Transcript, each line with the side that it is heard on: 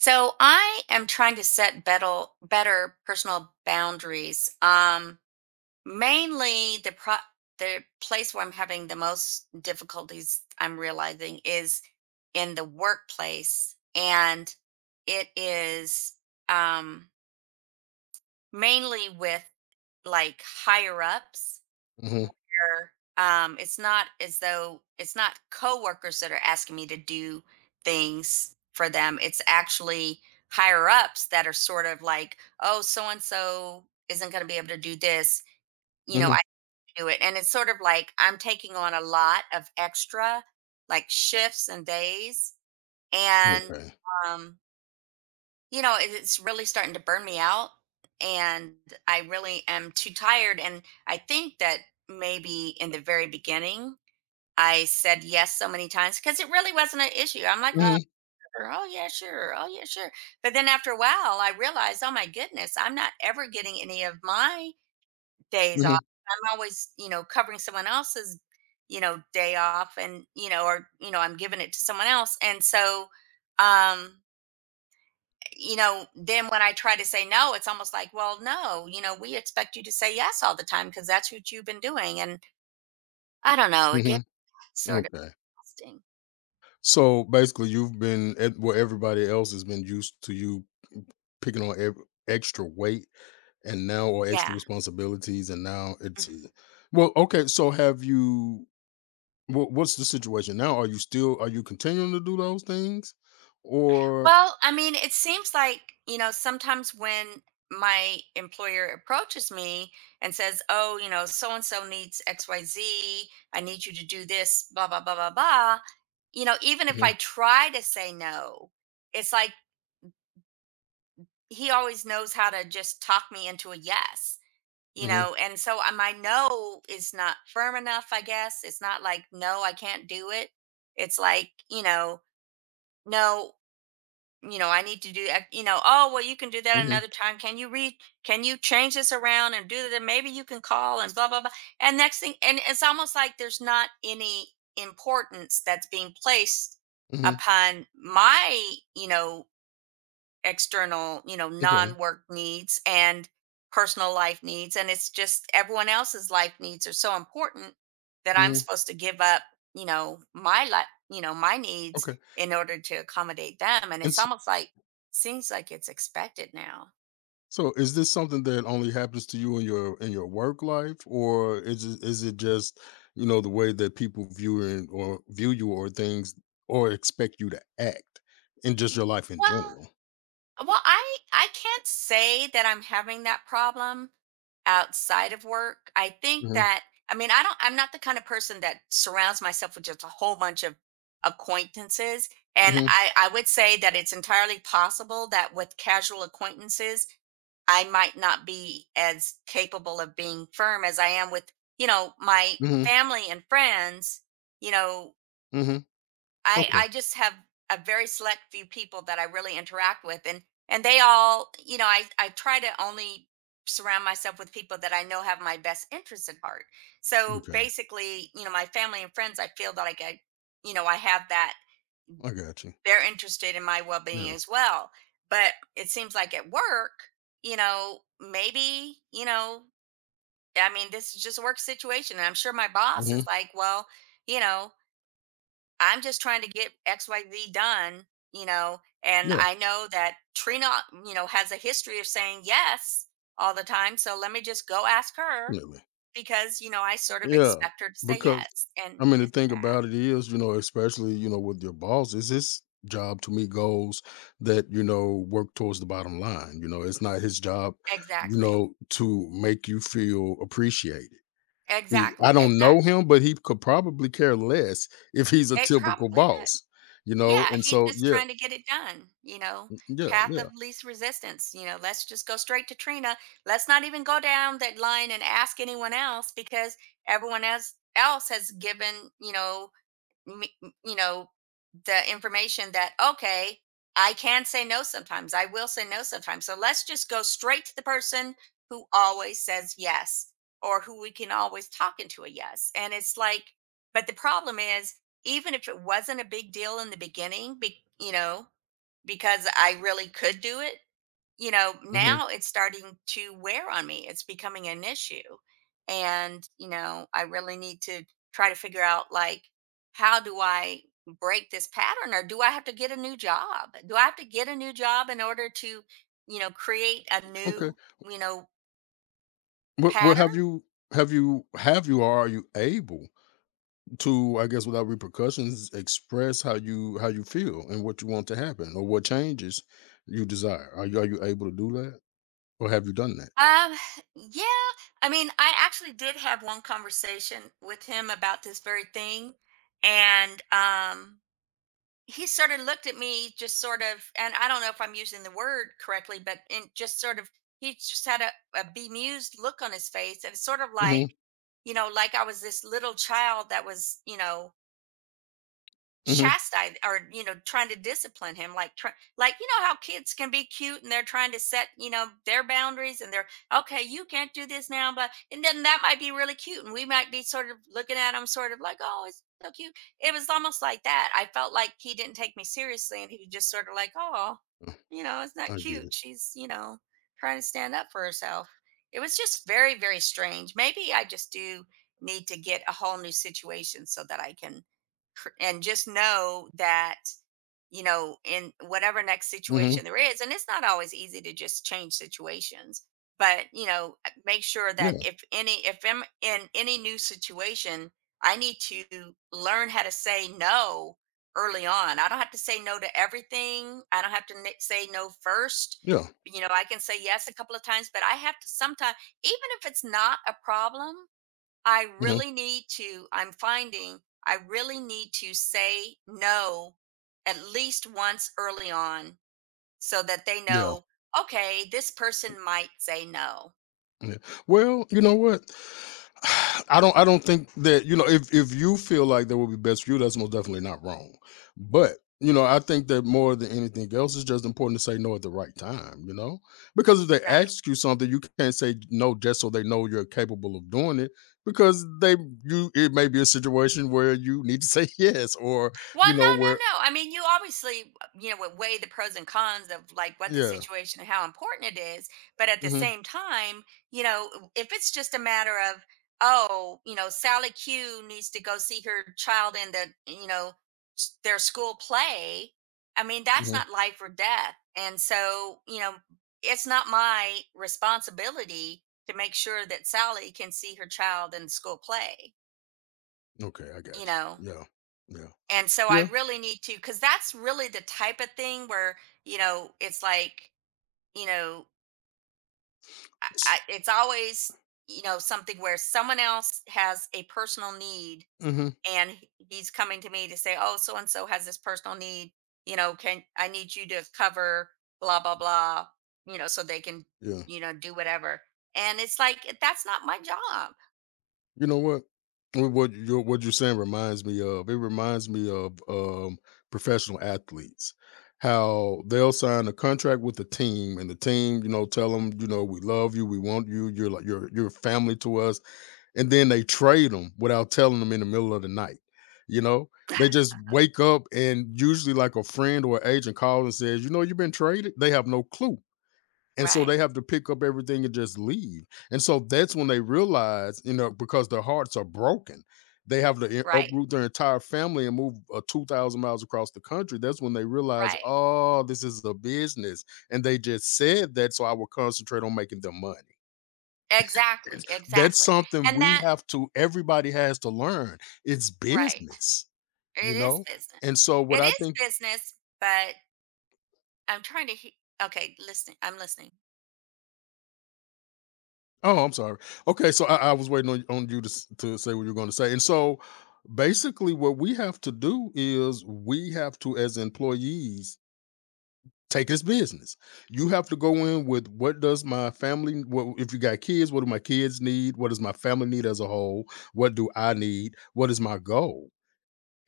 right: So I am trying to set better personal boundaries. Mainly the place where I'm having the most difficulties, I'm realizing, is in the workplace, and it is um mainly with, like, higher ups,
left: Mhm,
right: where it's not as though it's not coworkers that are asking me to do things for them. It's actually higher ups that are sort of like, oh, so and so isn't going to be able to do this, you know,
left: mhm,
right: I can do it. And it's sort of like I'm taking on a lot of extra, like, shifts and days. And
left: okay.
right: um it's really starting to burn me out, and I really am too tired, and I think that maybe in the very beginning, I said yes so many times because it really wasn't an issue. I'm like, oh,
left: Mhm,
right: sure. Oh, yeah, sure. Oh, yeah, sure. But then after a while, I realized, oh my goodness, I'm not ever getting any of my days off.
left: mhm,
right: I'm always, covering someone else's, day off and, or, I'm giving it to someone else. And so, um then when I try to say no, it's almost like, well, no, we expect you to say yes all the time because that's what you've been doing. And I don't know, it
left: mhm,
right: gets sort of
left: okay.
right: exhausting.
left: So, basically, you've been at where everybody else has been used to you picking on ev extra weight and now or extra
right: Yeah.
left: responsibilities, and now it's
right: Mhm.
left: well, okay, so have you wha what's the situation now? Are you continuing to do those things? Or
right: Well, I mean, it seems like, sometimes when my employer approaches me and says, oh, so and so needs XYZ. I need you to do this, blah, blah, blah, blah, blah. You know, even if I
left: mhm,
right: try to say no, it's like he always knows how to just talk me into a yes
left: mhm,
right: and so my no is not firm enough. I guess it's not like, no, I can't do it. It's like, you know, no, you know, I need to do oh, well, you can do that
left: mhm,
right: another time. Can you read, can you change this around and do that? Maybe you can call and blah, blah, blah. And next thing, and it's almost like there's not any importance that's being placed
left: mhm,
right: upon my, you know, external,
left: okay,
right: non-work needs and personal life needs. And it's just everyone else's life needs are so important that I'm
left: mhm,
right: supposed to give up, my life, my needs
left: okay,
right: in order to accommodate them. And
left: and
right: it's
left: s
right: almost like seems like it's expected now.
left: so is this something that only happens to you in your work life, or is it just you know the way that people view and or view you or things or expect you to act in just your life in
right: Well.
left: general?
right: Well, I can't say that I'm having that problem outside of work. I think
left: Hmm.
right: that I mean, I don't, I'm not the kind of person that surrounds myself with just a whole bunch of acquaintances, and
left: Hmm.
right: I would say that it's entirely possible that with casual acquaintances, I might not be as capable of being firm as I am with, my
left: Hmm.
right: family and friends. you know,
left: Hmm.
right: I
left: Okay.
right: I just have a very select few people that I really interact with, and they all, I try to only surround myself with people that I know have my best interests at heart. So
left: Okay.
right: basically, my family and friends, I feel that I get, I have that
left: I got you.
right: they're interested in my well-being
left: Yeah.
right: as well. But it seems like at work, maybe, I mean, this is just a work situation and I'm sure my boss is
left: Hmm.
right: like, well, you know, I'm just trying to get XYZ done, and
left: Yeah.
right: I know that Trina, has a history of saying yes all the time. So let me just go ask her
left: Yeah.
right: because, I sort of
left: Yeah,
right: expect her to say
left: because
right: yes.
left: I
right: And
left: mean, the
right: it's
left: thing
right: bad.
left: about it is, you know, especially, you know, with your boss, is his job to meet goals that, you know, work towards the bottom line. You know, it's not his job, you
right: Exactly.
left: know, to make you feel appreciated. He,
right: Exactly.
left: I don't
right: Exactly.
left: know him, but he could probably care less if he's a
right: It
left: typical
right: probably—
left: boss, you know?
right: Yeah,
left: And
right: he's
left: so,
right: just
left: yeah,
right: trying to get it done,
left: yeah,
right: path of
left: yeah.
right: least resistance. You know, let's just go straight to Trina. Let's not even go down that line and ask anyone else because everyone else has given, you know, m- m- you know the information that, okay, I can say no sometimes, I will say no sometimes, so let's just go straight to the person who always says yes or who we can always talk into a yes. And it's like, but the problem is, even if it wasn't a big deal in the beginning, be, because I really could do it, you know,
left: Hmm.
right: now it's starting to wear on me. It's becoming an issue. And, I really need to try to figure out, like, how do I break this pattern, or do I have to get a new job? Do I have to get a new job in order to, create a
left: Okay.
right: new, you know,
left: Well,
right: pattern?
left: have you, or are you able to I guess without repercussions express how you feel and what you want to happen or what changes you desire, are you able to do that or have you done that?
right: Um, yeah. I mean, I actually did have one conversation with him about this very thing. And, he sort of looked at me just sort of, and I don't know if I'm using the word correctly, but in just sort of, he just had a bemused look on his face, and it's sort of
left: Hmm.
right: like, you know, like I was this little child that was, you know,
left: Hmm.
right: chastise or, you know, trying to discipline him, like try, like, you know, how kids can be cute and they're trying to set, you know, their boundaries, and they're okay, you can't do this now, but and then that might be really cute and we might be sort of looking at him sort of like, oh, it's so cute. It was almost like that I felt like he didn't take me seriously and he was just sort of like, oh, you know, it's not
left: I get
right: cute,
left: it.
right: she's, you know, trying to stand up for herself. It was just very strange. Maybe I just do need to get a whole new situation so that I can and just know that, you know, in whatever next
left: Hmm.
right: situation there is, and it's not always easy to just change situations, but, you know, make sure that
left: Yeah.
right: if any, if I'm in any new situation, I need to learn how to say no early on. I don't have to say no to everything, I don't have to say no first.
left: Yeah.
right: You know, I can say yes a couple of times, but I have to sometimes, even if it's not a problem, I
left: Hmm.
right: really need to, I'm finding, I really need to say no at least once early on, so that they
left: Yeah.
right: know, okay, this person might say no.
left: Yeah. Well, you know what? I don't think that, you know, if you feel like that would be best for you, that's most definitely not wrong. But you know, I think that more than anything else, it's just important to say no at the right time, you know? Because if they
right: Right.
left: ask you something, you can't say no just so they know you're capable of doing it, because they you, it may be a situation where you need to say yes or
right: Well,
left: you
right: no,
left: know, where,
right: no, no. I mean, you obviously, you know, would weigh the pros and cons of, like, what the
left: yeah.
right: situation and how important it is. But at the
left: Hmm.
right: same time, you know, if it's just a matter of, oh, Sally Q needs to go see her child in the, their school play, I mean, that's
left: Hmm.
right: not life or death. And so, it's not my responsibility to make sure that Sally can see her child in the school play,
left: Okay, I
right: you
left: got you.
right: know.
left: Yeah. Yeah.
right: And so I
left: Yeah.
right: really need to, because that's really the type of thing where, it's like, you know, it's always, something where someone else has a personal need,
left: Mm-hmm.
right: and he's coming to me to say, oh, so and so has this personal need, can, I need you to cover blah, blah, blah, so they can,
left: Yeah.
right: you know, do whatever. And it's like, that's not my job.
left: You know what? What you're saying reminds me of. It reminds me of professional athletes, how they'll sign a contract with the team, and the team, you know, tell them, you know, we love you, we want you, you're like you're family to us, and then they trade them without telling them in the middle of the night. You know, they just wake up and usually like a friend or agent calls and says, you know, you've been traded. They have no clue and so they
right: Right,
left: have to pick up everything and just leave. And so that's when they realize, you know, because their hearts are broken, they have to
right: right,
left: uproot their entire family and move 2,000 miles across the country. That's when they realize,
right: right.
left: oh, this is a business. And they just said that so I will concentrate on making them money.
right: Exactly,
left: It's— that's
right: exactly.
left: something
right: And
left: we
right: that,
left: have to, everybody has to learn. It's
right: right.
left: business,
right: It
left: you
right: is
left: know?
right: business.
left: And so what
right: It
left: I
right: is
left: think—
right: business, but I'm trying to he— okay, listening. I'm listening.
left: oh, I'm sorry. Okay, so I was waiting on you to say what you're going to say, and so basically, what we have to do is we have to, as employees, take this business. You have to go in with what does my family? What if you got kids? What do my kids need? What does my family need as a whole? What do I need? What is my goal?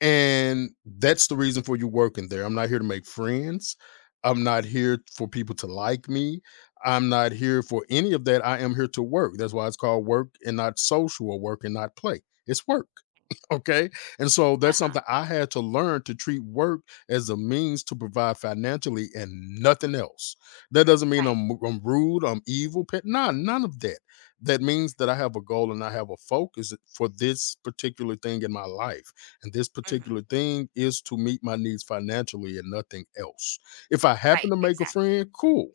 left: And that's the reason for you working there. I'm not here to make friends. I'm not here for people to like me. I'm not here for any of that. I am here to work. That's why it's called work and not social or work and not play. It's work. Okay. And so that's
right: Uh-huh.
left: something I had to learn, to treat work as a means to provide financially and nothing else. That doesn't mean
right: Right.
left: I'm rude, I'm evil, pet. Nah, none of that. That means that I have a goal and I have a focus for this particular thing in my life, and this
right: Mhm.
left: particular thing is to meet my needs financially and nothing else. If I happen
right: Right,
left: to make a
right: exactly.
left: friend, cool.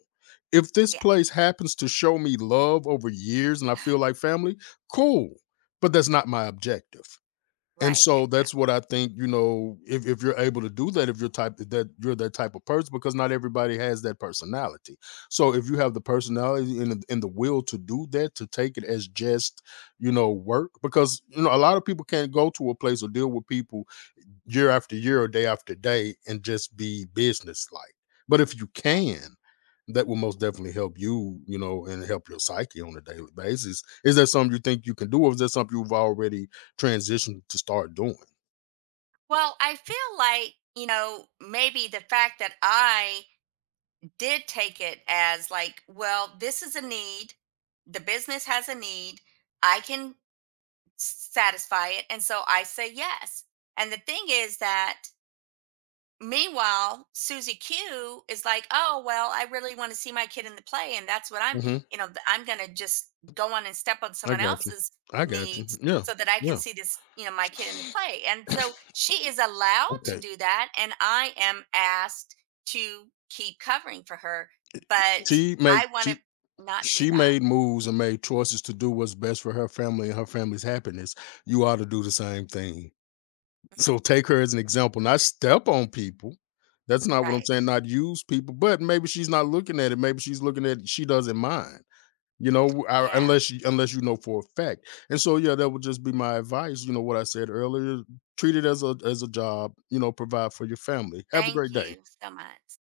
left: If this
right: Yeah.
left: place happens to show me love over years and I feel like family, cool. But that's not my objective. And
right: Right,
left: so that's what
right: exactly.
left: I think, you know, if you're able to do that, if you're type that you're that type of person, because not everybody has that personality. So if you have the personality and the will to do that, to take it as just, you know, work, because you know, a lot of people can't go to a place or deal with people year after year or day after day and just be business like. But if you
right: Right.
left: can, that will most definitely help you, you know, and help your psyche on a daily basis. Is that something you think you can do, or is that something you've already transition to start doing?
right: Well, I feel like, maybe the fact that I did take it as, like, well, this is a need. The business has a need. I can satisfy it. And so I say yes. And the thing is that, meanwhile, Susie Q is like, oh well, I really want to see my kid in the play, and that's what I'm,
left: Mhm.
right: you know, I'm gonna just go on and step on
left: I
right: someone
left: got you.
right: else's
left: I got you.
right: needs
left: Yeah.
right: so that I can
left: Yeah.
right: see this, my kid in the play. And so she is allowed to
left: Okay.
right: do that, and I am asked to keep covering for her, but
left: She make
right: I want to not do
left: she
right: that.
left: made moves and made choices to do what's best for her family and her family's happiness. You ought to do the same thing. So take her as an example, not step on people. That's not what I'm
right: Right?
left: saying, not use people, but maybe she's not looking at it. Maybe she's looking at she doesn't mind. You know, w- I-
right: Yeah.
left: unless you, unless you know for a fact, and so yeah, that would just be my advice. You know what I said earlier: treat it as a job. You know, provide for your family. Have a
right: Thank
left: great day.
right: you so much.